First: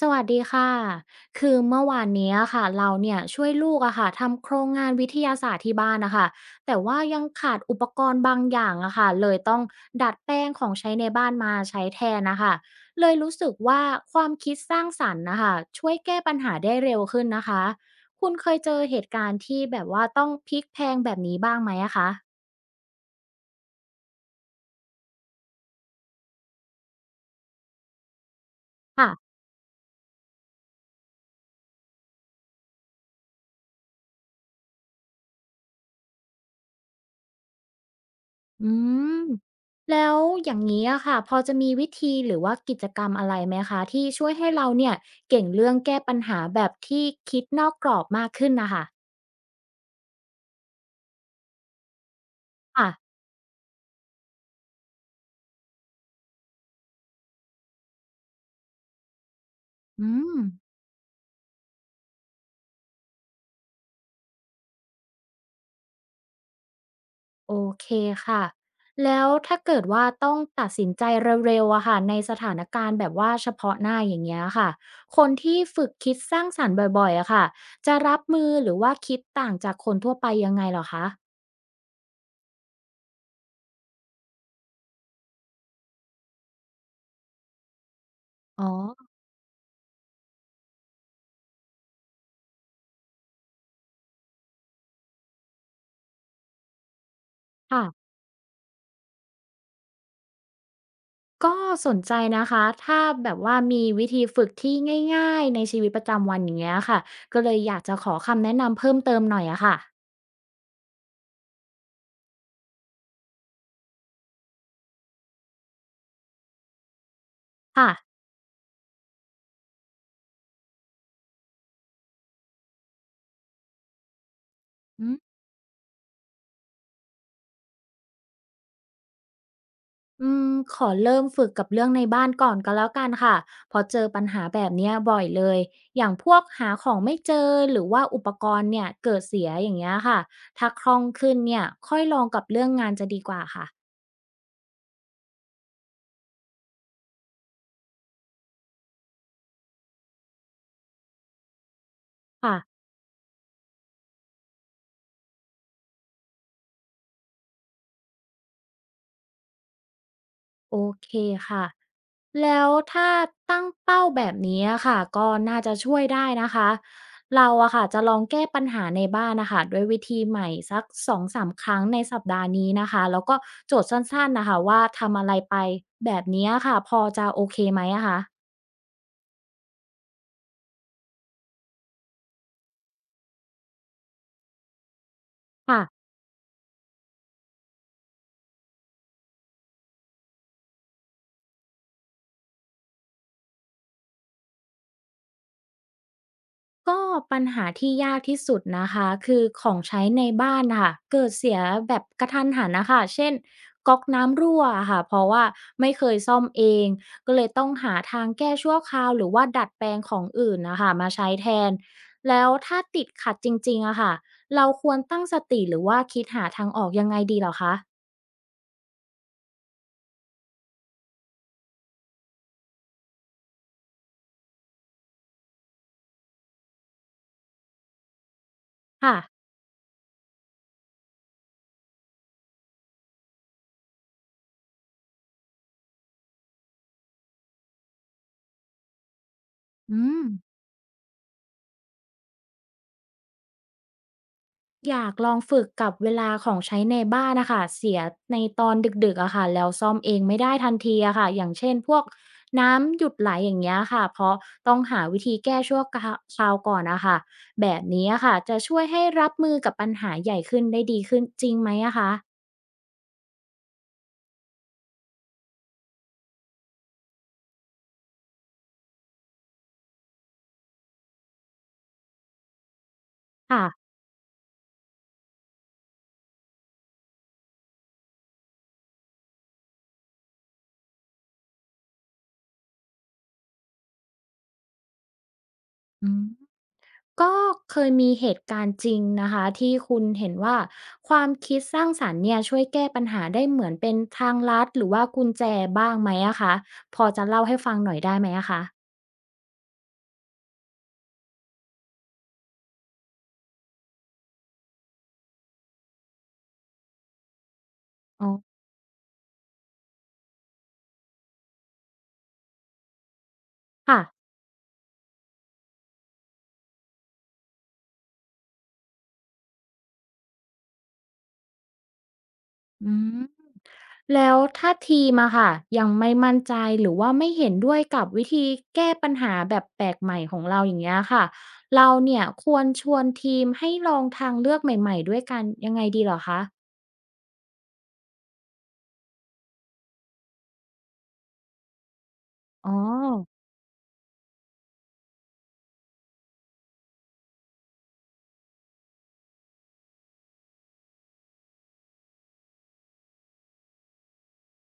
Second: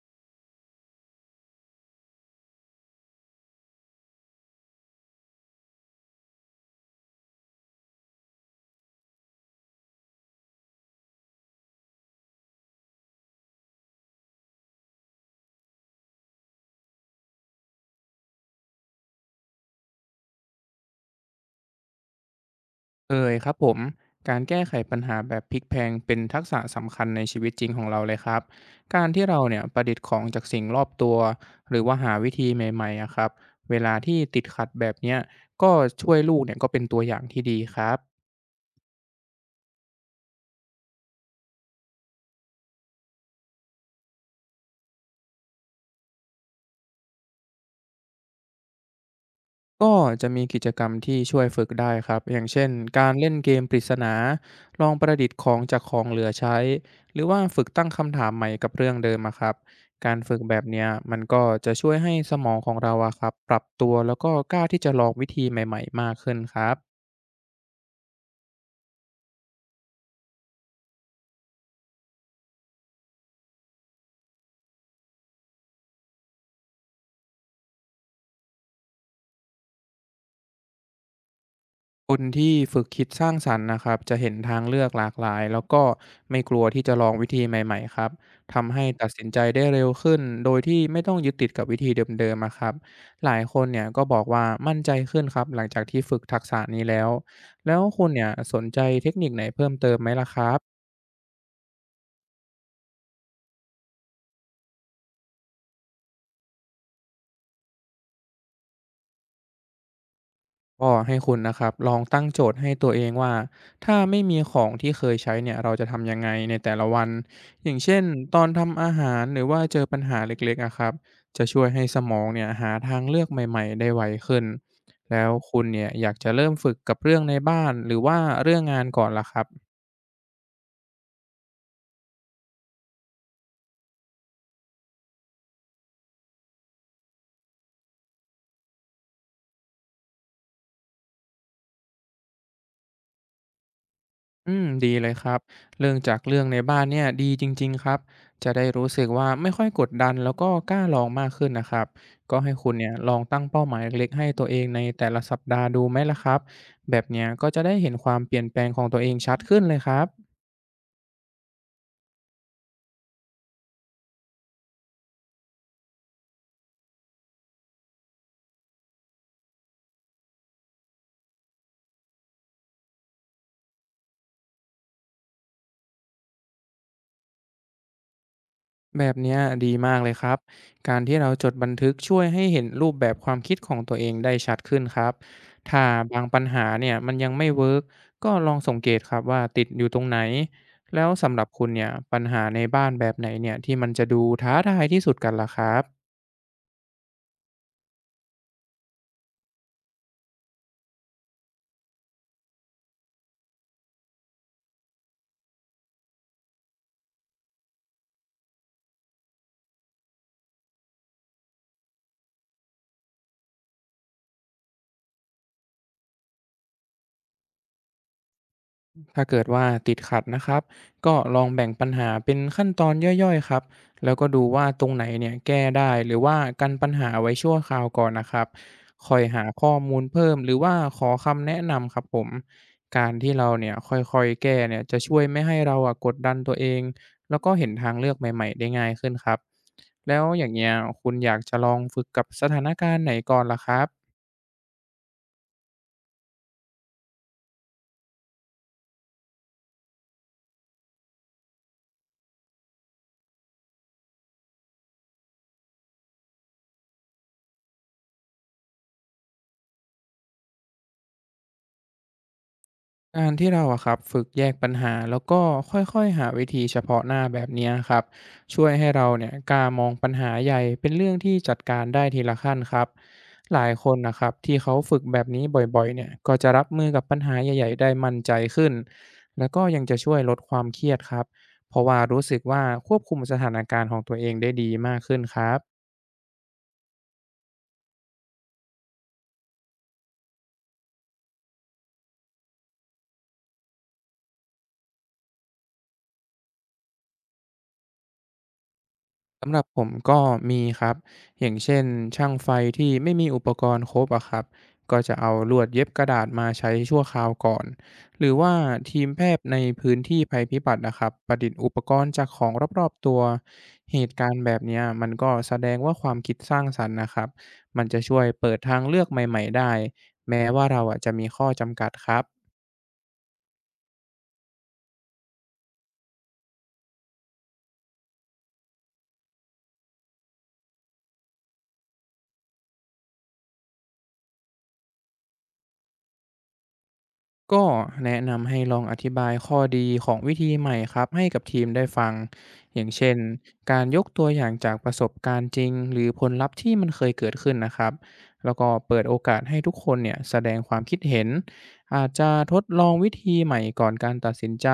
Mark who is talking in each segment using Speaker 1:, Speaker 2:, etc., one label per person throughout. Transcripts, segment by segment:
Speaker 1: สวัสดีค่ะ คือเมื่อวานเนี้ยค่ะเราเนี่ยช่วยลูกอะค่ะทำโครงงานวิทยาศาสตร์ที่บ้านนะคะแต่ว่ายังขาดอุปกรณ์บางอย่างอะค่ะเลยต้องดัดแปลงของใช้ในบ้านมาใช้แทนนะคะเลยรู้สึกว่าความคิดสร้างสรรค์นะคะช่วยแก้ปัญหาได้เร็วขึ้นนะคะคุณเคยเจอเหตุการณ์ที่แบบว่าต้องพลิกแพลงแบบนี้บ้างไหมอะคะ
Speaker 2: เคยครับผมการแก้ไขปัญหาแบบพลิกแพลงเป็นทักษะสำคัญในชีวิตจริงของเราเลยครับกา
Speaker 1: ค่ะ
Speaker 2: รที่เราเนี่ยประดิษฐ์ของจากสิ่งรอบตัวหรือว่าหาวิธีใหม่ๆอะครับเวลาที่ติดขัดแบบเนี้ยก็ช่วยลูกเนี่ยก็เป็นตัวอย่างที่ดีครับ
Speaker 1: อืมแล้วอย่างนี้อะค่ะพอจะมีวิธีหรือว่ากิจกรรมอะไรไหมคะที่ช่วยให้เราเนี่ยเก่งเรื่องแก้ปัญหาแบบที่คิดนอกกรอบมากขึ้นนะคะ
Speaker 2: ก็จะมีกิจกรรมที่ช่วยฝึกได้ครับอย่างเช่น
Speaker 1: ค่ะ
Speaker 2: การเล่นเกมปริศนาลองประดิษฐ์ของจากของเหลือใช้หรือว่าฝึกตั้งคำถามใหม่กับเรื่องเดิมอะครับ
Speaker 1: อื
Speaker 2: การ
Speaker 1: ม
Speaker 2: ฝึกแบบเนี้ยมันก็จะช่วยให้สมองของเราอะครับปรับตัวแล้วก็กล้าที่จะลองวิธีใหม่ๆมากขึ้นครับ
Speaker 1: โอเคค่ะแล้วถ้าเกิดว่าต้องตัดสินใจเร็วๆอะค่ะในสถานการณ์แบบว่าเฉพาะหน้าอย่างเงี้ยค่ะคนที่ฝึกคิดสร้างสรรค์บ่อยๆอะค่ะจะรับมือหรือว่าคิดต่างจากคนทั่วไปยังไงเหรอคะ
Speaker 2: คนที่ฝึกคิดสร้างสรรค์นะครับจะเห็นทางเลือกหลากหลายแล้วก็ไม่กลัวที่จะลองวิธีใหม่ๆครับ
Speaker 1: อ๋
Speaker 2: ทำให้
Speaker 1: อ
Speaker 2: ตัดสินใจได้เร็วขึ้นโดยที่ไม่ต้องยึดติดกับวิธีเดิมๆอะครับหลายคนเนี่ยก็บอกว่ามั่นใจขึ้นครับหลังจากที่ฝึกทักษะนี้แล้วแล้วคุ
Speaker 1: ค่ะ
Speaker 2: ณเนี่ยสนใจเทคนิคไหนเพิ่มเติมไหมล่ะครับ
Speaker 1: ก็สนใจนะคะถ้าแบบว่ามีวิธีฝึกที่ง่ายๆในชีวิตประจำวันอย่างเงี้ยค่ะก็เลยอยากจะขอคำแนะนำเพิ่มเติมหน่อยอะค่ะ
Speaker 2: ก็ให้คุณนะครับลองตั้งโจทย์ให้ตัวเองว่าถ้าไม่มีของที่เคยใช้เนี่ยเราจะทำยังไงในแต่ละวันอย่าง
Speaker 1: ค่ะ
Speaker 2: เช่นตอนทำอาหารหรือว่าเจอปัญหาเล็กๆอะครับจะช่วยให้สมองเนี่ยหาทางเลือกใหม่ๆได้ไวขึ้น
Speaker 1: อืม
Speaker 2: แล้วคุณเนี่ยอยากจะเริ่มฝึกกับเรื่องในบ้านหรือว่าเรื่องงานก่อนล่ะครับ
Speaker 1: อืมขอเริ่มฝึกกับเรื่องในบ้านก่อนก็แล้วกันค่ะเพอเจอปัญหาแบบเนี้ยบ่อยเลยอย่างพวกหาของไม่เจอหรือว่าอุปกรณ์เนี่ยเกิดเสียอย่างเงี้ยค่ะถ้าคล่องขึ้นเนี่ยค่อยลองกับเรื่องงานจะดีกว่าค่ะ
Speaker 2: อืมดีเลยครับเรื่องจากเรื่องในบ้านเนี่ยดีจริงๆครับจะได้รู้สึกว่าไม่ค่อยกดดันแล้วก็กล้าลองมากขึ้นนะครับก็ให้
Speaker 1: ค่ะ
Speaker 2: คุณเนี่ยลองตั้งเป้าหมายเล็กๆให้ตัวเองในแต่ละสัปดาห์ดูไหมล่ะครับแบบเนี้ยก็จะได้เห็นความเปลี่ยนแปลงของตัวเองชัดขึ้นเลยครับ
Speaker 1: โอเคค่ะ แล้วถ้าตั้งเป้าแบบนี้อะค่ะก็น่าจะช่วยได้นะคะ เราอะค่ะจะลองแก้ปัญหาในบ้านนะคะด้วยวิธีใหม่สักสองสามครั้งในสัปดาห์นี้นะคะ แล้วก็โจทย์สั้นๆนะคะว่าทำอะไรไปแบบนี้อะค่ะพอจะโอเคไหมอะคะ
Speaker 2: แบบเนี้ยดีมากเลยครับ การที่เราจดบันทึกช่วยให้เห็นรูปแบบความคิดของตัวเองได้ชัดขึ้นครับ
Speaker 1: ค่ะ
Speaker 2: ถ้าบางปัญหาเนี่ยมันยังไม่เวิร์กก็ลองสังเกตครับว่าติดอยู่ตรงไหน แล้วสำหรับคุณเนี่ยปัญหาในบ้านแบบไหนเนี่ยที่มันจะดูท้าทายที่สุดกันล่ะครับ
Speaker 1: ก็ปัญหาที่ยากที่สุดนะคะคือของใช้ในบ้านค่ะเกิดเสียแบบกระทันหันนะคะเช่นก๊อกน้ำรั่วค่ะเพราะว่าไม่เคยซ่อมเองก็เลยต้องหาทางแก้ชั่วคราวหรือว่าดัดแปลงของอื่นนะคะมาใช้แทนแล้วถ้าติดขัดจริงๆอะค่ะเราควรตั้งสติหรือว่าคิดหาทางออกยังไงดีเหรอคะ
Speaker 2: ถ้าเกิดว่าติดขัดนะครับก็ลองแบ่งปัญหาเป็นขั้นตอนย่อยๆครับแล้วก็ดูว่าตรงไหนเนี่ยแก้ได้หรือว่ากันปัญหาไว้ชั่วคราวก่อนนะครับค
Speaker 1: ค่ะ
Speaker 2: อยหาข้อมูลเพิ่มหรือว่าขอคำแนะนำครับผมการที่เราเนี่ยค่อยๆแก้เนี่ยจะช่วยไม่ให้เราอะกดดันตัวเองแล้วก็เห็นทางเลือกใหม่ๆได้ง่ายขึ้นครับ
Speaker 1: อื
Speaker 2: แล้
Speaker 1: ม
Speaker 2: วอย่างเงี้ยคุณอยากจะลองฝึกกับสถานการณ์ไหนก่อนล่ะครับ
Speaker 1: อยากลองฝึกกับเวลาของใช้ในบ้านนะคะเสียในตอนดึกๆอะค่ะแล้วซ่อมเองไม่ได้ทันทีอะค่ะอย่างเช่นพวกน้ำหยุดไหลอย่างเงี้ยค่ะเพราะต้องหาวิธีแก้ชั่วคราวก่อนนะคะแบบนี้อะค่ะจะช่วยให้รับมือกับปัญหาใหญ่ขึ้นได้ดีขึ้นจริงไหมอะคะ
Speaker 2: การที่เราอะครับฝึกแยกปัญหาแล้วก็ค่อยๆหาวิธีเฉพาะหน้าแบบเนี้ยครับช่วยให้เราเนี่ยกล้ามองปัญหาใหญ่เป็นเรื่องที่จัดการได้ทีละขั้นครับห
Speaker 1: ค่ะ
Speaker 2: ลายคนนะครับที่เขาฝึกแบบนี้บ่อยๆเนี่ยก็จะรับมือกับปัญหาใหญ่ๆได้มั่นใจขึ้นแล้วก็ยังจะช่วยลดความเครียดครับเพราะว่ารู้สึกว่าควบคุมสถานการณ์ของตัวเองได้ดีมากขึ้นครับ
Speaker 1: อืม ก็เคยมีเหตุการณ์จริงนะคะที่คุณเห็นว่าความคิดสร้างสรรค์เนี่ยช่วยแก้ปัญหาได้เหมือนเป็นทางลัดหรือว่ากุญแจบ้างไหมอะคะพอจะเล่าให้ฟังหน่อยได้ไหมอะคะ
Speaker 2: สำหรับผมก็มีครับอย่างเช่นช่างไฟที่ไม่มีอุปกรณ์ครบอะครับก็จะเอาลวดเย็บกระดาษมาใช้ชั่วคราวก่อน ห
Speaker 1: อ๋อ
Speaker 2: รือว่าทีมแพทย์ในพื้นที่ภัยพิบัตินะครับประดิษฐ์อุปกรณ์จากของรอบๆตัว เห
Speaker 1: ค่ะ
Speaker 2: ตุการณ์แบบเนี้ยมันก็แสดงว่าความคิดสร้างสรรค์นะครับ มันจะช่วยเปิดทางเลือกใหม่ๆได้ แม้ว่าเราอะจะมีข้อจำกัดครับ
Speaker 1: อืมแล้วถ้าทีมอะค่ะยังไม่มั่นใจหรือว่าไม่เห็นด้วยกับวิธีแก้ปัญหาแบบแปลกใหม่ของเราอย่างเงี้ยค่ะเราเนี่ยควรชวนทีมให้ลองทางเลือกใหม่ๆด้วยกันยังไงดีเหรอคะ
Speaker 2: ก็แนะนำให้ลองอธิบายข้อดีของวิธีใหม่ครับให้กับทีมได้ฟัง
Speaker 1: อ๋อ
Speaker 2: อย่างเช่นการยกตัวอย่างจากประสบการณ์จริงหรือผลลัพธ์ที่มันเคยเกิดขึ้นนะครับแล้วก็เปิดโอกาสให้ทุกคนเนี่ยแสดงความคิดเห็นอาจจะทดลองวิธีใหม่ก่อนการตัดสินใจ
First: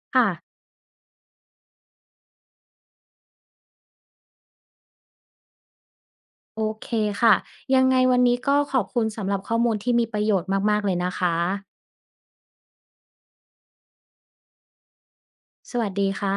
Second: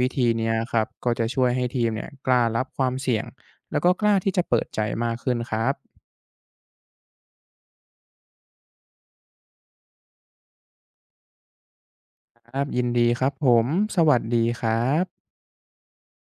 Speaker 2: วิธี
Speaker 1: ค่ะ
Speaker 2: เนี้ยครับก็จะช่วยให้ทีมเนี่ยกล้ารับความเสี่ยงแล้วก็กล้าที่จะเปิดใจมากขึ้นครับ
Speaker 1: โอเคค่ะยังไงวันนี้ก็ขอบคุณสำหรับข้อมูลที่มีประโยชน์มากๆเลยนะคะ
Speaker 2: ครับยินดีครับผมสวัสดีครับ
Speaker 1: สวัสดีค่ะ